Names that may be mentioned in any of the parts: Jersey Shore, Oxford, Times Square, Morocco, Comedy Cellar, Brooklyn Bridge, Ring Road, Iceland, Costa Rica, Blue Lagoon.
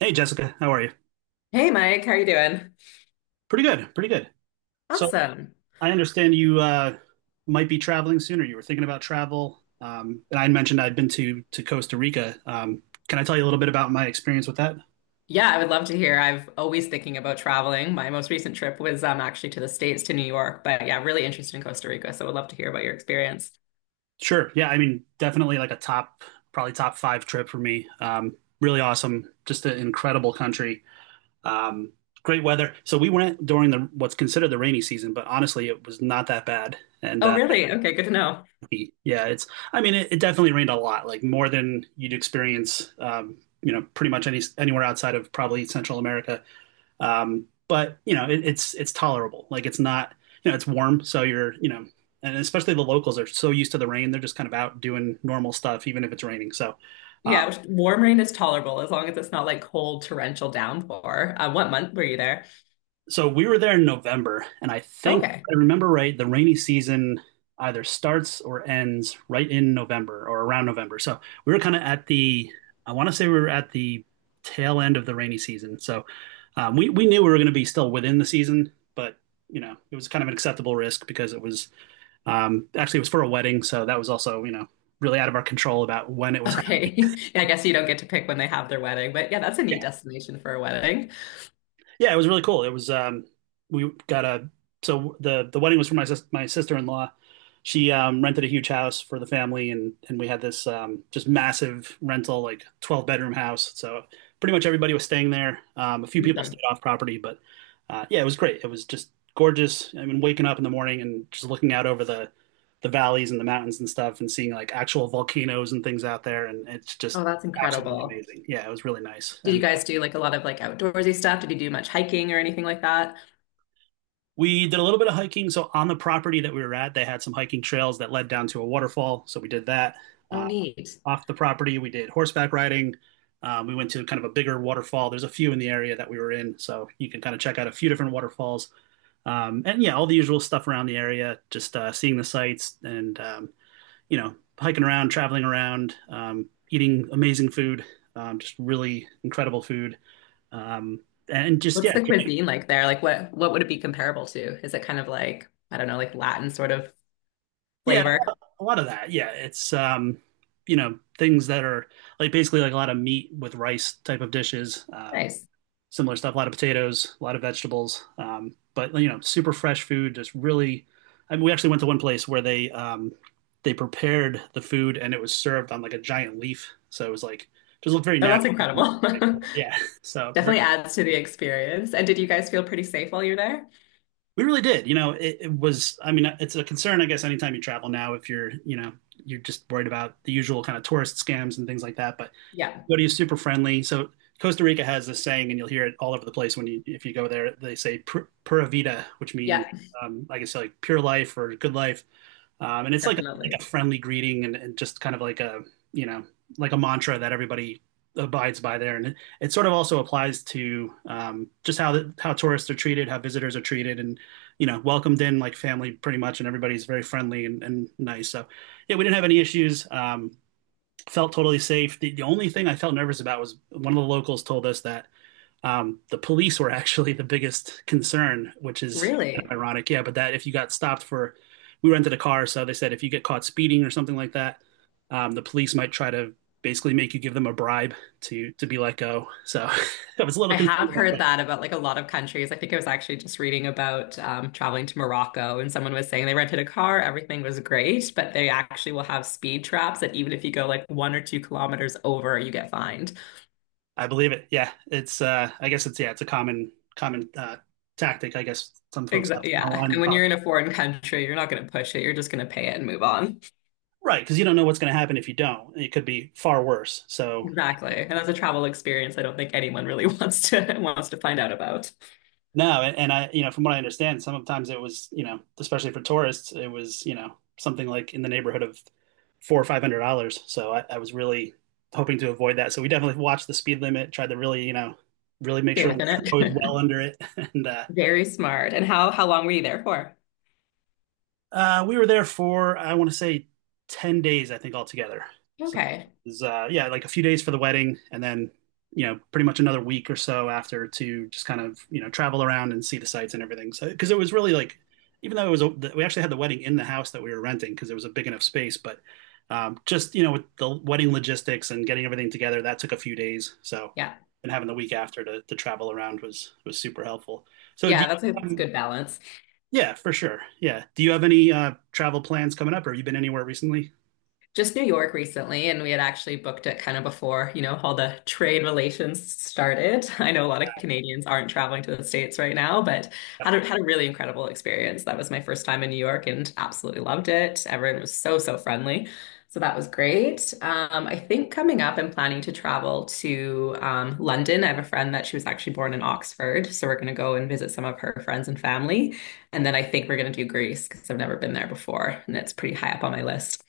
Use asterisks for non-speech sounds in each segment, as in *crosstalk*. Hey, Jessica, how are you? Hey Mike, how are you doing? Pretty good, pretty good. So Awesome. I understand you might be traveling soon, or you were thinking about travel. And I had mentioned I'd been to Costa Rica. Can I tell you a little bit about my experience with that? Yeah, I would love to hear. I've always thinking about traveling. My most recent trip was actually to the States to New York, but yeah, really interested in Costa Rica, so I would love to hear about your experience. Sure. Yeah, I mean, definitely like a top, probably top five trip for me. Really awesome, just an incredible country. Um, Great weather. So we went during the what's considered the rainy season, but honestly, it was not that bad. And Oh, really? Okay, good to know. yeah, it's. I mean, it definitely rained a lot, like more than you'd experience, you know, pretty much anywhere outside of probably Central America. But you know, it's tolerable. Like it's not, it's warm, so you're, and especially the locals are so used to the rain, they're just kind of out doing normal stuff, even if it's raining. So, Warm rain is tolerable as long as it's not like cold torrential downpour. What month were you there? so we were there in November, and I think if Okay. I remember right, the rainy season either starts or ends right in November or around November. So we were kind of at the, I want to say we were at the tail end of the rainy season. So we knew we were going to be still within the season, but it was kind of an acceptable risk because it was actually it was for a wedding, so that was also really out of our control about when it was happening. Okay. *laughs* Yeah, I guess you don't get to pick when they have their wedding, but yeah, that's a neat destination for a wedding. Yeah, it was really cool. It was we got a so the wedding was for my sister-in-law. She rented a huge house for the family and we had this just massive rental like 12-bedroom house. So pretty much everybody was staying there. A few people Awesome. stayed off property, but yeah, it was great. It was just gorgeous. I mean waking up in the morning and just looking out over the valleys and the mountains and stuff and seeing like actual volcanoes and things out there, and it's Oh, just that's absolutely incredible. amazing. Yeah, it was really nice. Did you And guys do like a lot of like outdoorsy stuff? Did you do much hiking or anything like that? we did a little bit of hiking. So on the property that we were at, they had some hiking trails that led down to a waterfall. So we did that. Oh, Uh, neat. off the property, we did horseback riding. We went to kind of a bigger waterfall. There's a few in the area that we were in, so you can kind of check out a few different waterfalls. And yeah, all the usual stuff around the area, just seeing the sights and hiking around, traveling around, eating amazing food, just really incredible food, um, and just yeah, What's the cuisine like there? Like what would it be comparable to? Is it kind of like, I don't know, like Latin sort of yeah, flavor? a lot of that. Yeah, it's you know things that are like basically like a lot of meat with rice type of dishes. Nice. Similar stuff, a lot of potatoes, a lot of vegetables. But you know, super fresh food. Just really, I mean, we actually went to one place where they prepared the food and it was served on like a giant leaf, so it was like just looked very Oh, that's natural. incredible. *laughs* Yeah, *laughs* so Definitely very, adds to the experience. And did you guys feel pretty safe while you're there? we really did. You know, it was. I mean, it's a concern, I guess, anytime you travel now, if you're, you're just worried about the usual kind of tourist scams and things like that. But Yeah. Cody's super friendly. So Costa Rica has this saying, and you'll hear it all over the place when you if you go there. They say "pura vida," which means Yeah, I guess like pure life or good life, and it's definitely. like a friendly greeting and just kind of like a you know like a mantra that everybody abides by there, and it sort of also applies to just how the, how tourists are treated, how visitors are treated, and welcomed in like family pretty much, and everybody's very friendly and nice. So yeah, we didn't have any issues. Felt totally safe. The only thing I felt nervous about was one of the locals told us that the police were *laughs* actually the biggest concern, which is kind of Really? ironic. Yeah, but that if you got stopped for, we rented a car, so they said if you get caught speeding or something like that, the police might try to basically make you give them a bribe to be let go. So *laughs* I was a little I concerned have about heard that. that about like a lot of countries. I think I was actually just reading about traveling to Morocco, and someone was saying they rented a car, everything was great, but they actually will have speed traps that even if you go like 1 or 2 kilometers over, you get fined. I believe it. Yeah, it's I guess it's a common tactic. I guess some folks have to Exactly. kind of Yeah. line And their when you're in a foreign country, you're not going to push it. You're just going to pay it and move on. *laughs* right, because you don't know what's going to happen if you don't. It could be far worse. So Exactly. And that's a travel experience I don't think anyone really *laughs* wants to find out about. no, and I, you know, from what I understand, sometimes it was, you know, especially for tourists, it was, you know, something like in the neighborhood of four or five hundred dollars. So I was really hoping to avoid that. So we definitely watched the speed limit, tried to really, you know, really make Stay sure we within were always it. well under it, *laughs* and *laughs* Very smart. And how long were you there for? uh, we were there for I want to say 10 days, I think altogether. So it Okay. was, yeah, like a few days for the wedding, and then pretty much another week or so after to just kind of travel around and see the sites and everything. So because it was really like even though it was a, we actually had the wedding in the house that we were renting because it was a big enough space, but just you know with the wedding logistics and getting everything together, that took a few days. So Yeah. and having the week after to travel around was super helpful. So do Yeah, that's you, that's a um, good balance. yeah, for sure. Yeah. Do you have any travel plans coming up or have you been anywhere recently? Just New York recently, and we had actually booked it kind of before, you know, all the trade relations started. I know a lot of Canadians aren't traveling to the States right now, but Yep. Had a really incredible experience. That was my first time in New York and absolutely loved it. Everyone was so, so friendly. So that was great. I think coming up, I'm planning to travel to London. I have a friend that she was actually born in Oxford. So we're going to go and visit some of her friends and family. And then I think we're going to do Greece because I've never been there before. And it's pretty high up on my list.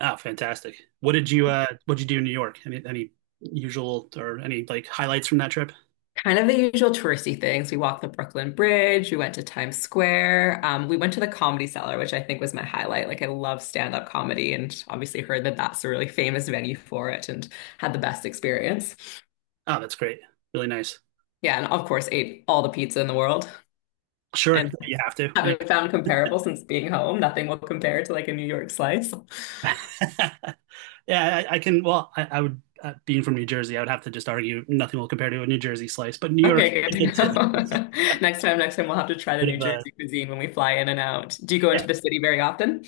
Ah, fantastic. What did you do in New York? Any usual or any like highlights from that trip? Kind of the usual touristy things. We walked the Brooklyn Bridge. We went to Times Square. We went to the Comedy Cellar, which I think was my highlight. Like, I love stand-up comedy and obviously heard that that's a really famous venue for it and had the best experience. Oh, that's great. Really nice. Yeah, and of course, ate all the pizza in the world Sure. and You have to. Yeah, haven't found comparable since being home. Nothing will compare to like a New York slice. *laughs* yeah I can well, I would being from New Jersey, I would have to just argue nothing will compare to a New Jersey slice, but New York Okay, good *laughs* to good too. It's a know. *laughs* Next time, we'll have to try the bit New of a Jersey cuisine when we fly in and out. Do you go yeah. into the city very often?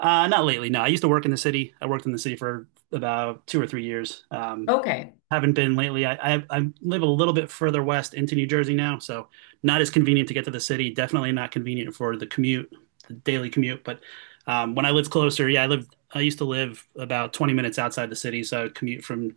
Not lately. No, I used to work in the city. I worked in the city for about 2 or 3 years. Okay. Haven't been lately. I live a little bit further west into New Jersey now, so not as convenient to get to the city. Definitely not convenient for the commute, the daily commute. But when I lived closer, yeah, I lived. I used to live about 20 minutes outside the city, so I would commute from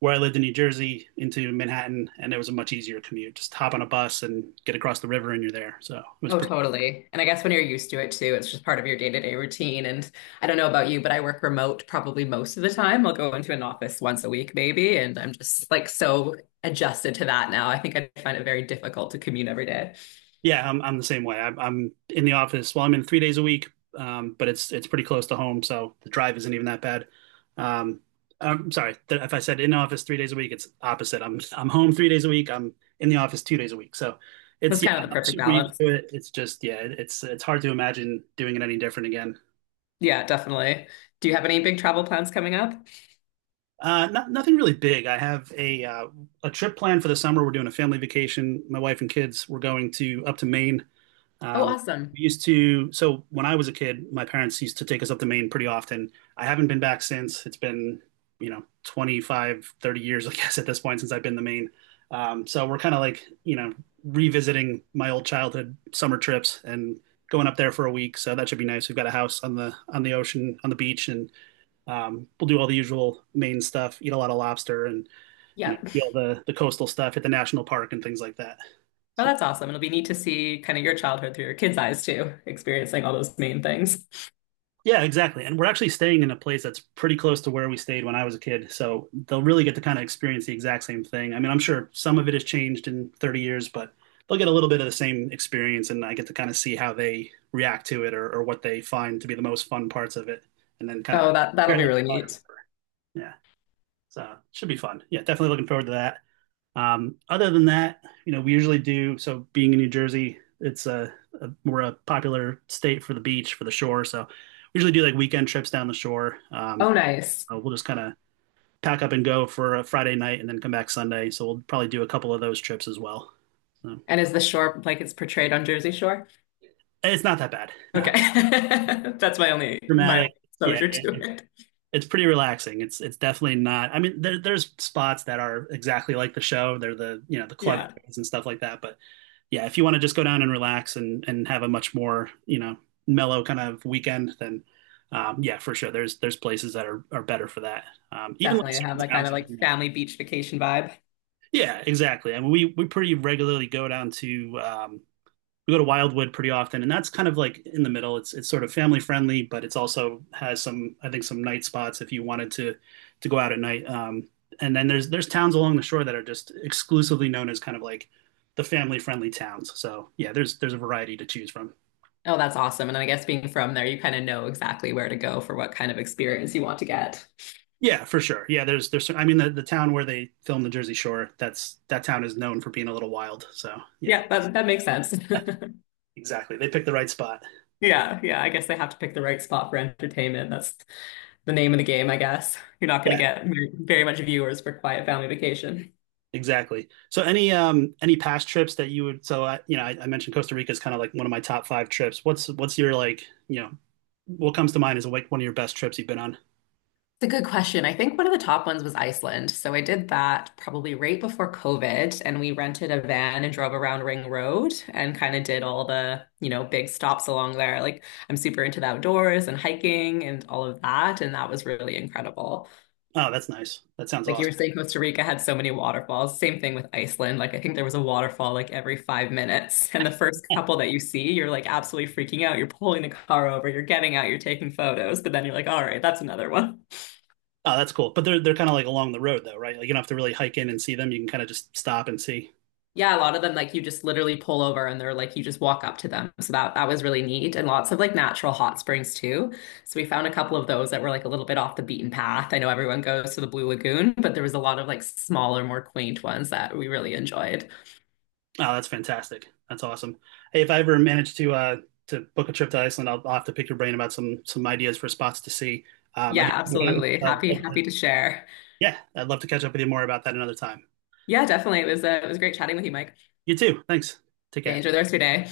where I lived in New Jersey into Manhattan, and it was a much easier commute. Just hop on a bus and get across the river, and you're there. So it was Oh, pretty. totally. And I guess when you're used to it too, it's just part of your day-to-day routine. And I don't know about you, but I work remote probably most of the time. I'll go into an office once a week, maybe, and I'm just like so adjusted to that now. I think I find it very difficult to commute every day. Yeah, I'm the same way. I'm in the office. Well, I'm in 3 days a week, but it's pretty close to home, so the drive isn't even that bad. Um, I'm sorry if I said in office 3 days a week, it's opposite. I'm home 3 days a week. I'm in the office 2 days a week. So it's That's yeah, kind of the I'm perfect super used balance. to it. It's just yeah, it's hard to imagine doing it any different again. Yeah, definitely. Do you have any big travel plans coming up? Nothing really big. I have a trip planned for the summer. We're doing a family vacation. My wife and kids. We're going to up to Maine. Oh, Um, awesome. we used to, so when I was a kid, my parents used to take us up to Maine pretty often. I haven't been back since. It's been, you know, 25, 30 years, I *laughs* guess, at this point since I've been to Maine. So we're kind of like, you know, revisiting my old childhood summer trips and going up there for a week. So that should be nice. We've got a house on the ocean, on the beach, and we'll do all the usual Maine stuff, eat a lot of lobster, and you know, Yeah. see all the coastal stuff, hit the national park and things like that. Well, So that's awesome. It'll be neat to see kind of your childhood through your kids' eyes too, experiencing all those main things. yeah, exactly. And we're actually staying in a place that's pretty close to where we stayed when I was a kid. So they'll really get to kind of experience the exact same thing. I mean, I'm sure some of it has changed in 30 years, but they'll get a little bit of the same experience. And I get to kind of see how they react to it or what they find to be the most fun parts of it. And then kind of Oh, that'll compare be that to really fire. neat. Yeah. So it should be fun. Yeah, definitely looking forward to that. Other than that, you know, we usually do. So being in New Jersey, it's a popular state for the beach, for the shore. So we usually do like weekend trips down the shore. Oh, nice. We'll just kind of pack up and go for a Friday night and then come back Sunday. So we'll probably do a couple of those trips as well. So and And is the shore like it's portrayed on Jersey Shore? it's not that bad. *laughs* No, Okay. it's *laughs* That's my dramatic. only Yeah, exposure to it. it's pretty relaxing. It's definitely not. I mean, there's spots that are exactly like the show. They're the you know the club Yeah. areas and stuff like that, but yeah, if you want to just go down and relax and have a much more, you know, mellow kind of weekend, then yeah, for sure. There's places that are better for that. Even like Definitely have certain that kind towns, of if like you know. family beach vacation vibe. Yeah, exactly. I mean, we pretty regularly go down to we go to Wildwood pretty often, and that's kind of like in the middle. It's sort of family friendly, but it's also has some I think some night spots if you wanted to go out at night. And then there's towns along the shore that are just exclusively known as kind of like the family friendly towns. So yeah, there's a variety to choose from. Oh, that's awesome. And I guess being from there, you kind of know exactly where to go for what kind of experience you want to get. Yeah, for sure. Yeah, there's I mean the town where they film the Jersey Shore, that's that town is known for being a little wild. So yeah, Yeah, that makes sense. *laughs* exactly. They picked the right spot. Yeah, yeah. I guess they have to pick the right spot for entertainment. That's the name of the game, I guess. You're not going to Yeah, get very much viewers for Quiet Family Vacation. exactly. So any past trips that you would so I you know I mentioned Costa Rica is kind of like one of my top five trips. What's your like you know what comes to mind is like one of your best trips you've been on? It's a good question. I think one of the top ones was Iceland. So I did that probably right before COVID, and we rented a van and drove around Ring Road and kind of did all the, you know, big stops along there. Like I'm super into the outdoors and hiking and all of that, and that was really incredible. Oh, that's nice. That sounds Like you were awesome. saying, Costa Rica had so many waterfalls. Same thing with Iceland. Like I think there was a waterfall like every 5 minutes. *laughs* And the first couple that you see, you're like absolutely freaking out. You're pulling the car over, you're getting out, you're taking photos, but then you're like, all right, that's another one. Oh, that's cool. But they're kind of like along the road though, right? Like you don't have to really hike in and see them. You can kind of just stop and see. Yeah, a lot of them like you just literally pull over and they're like you just walk up to them. So that was really neat. And lots of like natural hot springs too. So we found a couple of those that were like a little bit off the beaten path. I know everyone goes to the Blue Lagoon, but there was a lot of like smaller, more quaint ones that we really enjoyed. Oh, that's fantastic. That's awesome. Hey, if I ever manage to book a trip to Iceland, I'll have to pick your brain about some ideas for spots to see. I Yeah, do have one, absolutely. so Happy, happy to share. yeah, I'd love to catch up with you more about that another time. Yeah, definitely. It was great chatting with you, Mike. You too. Thanks. Take Yeah, care. enjoy the rest of your day.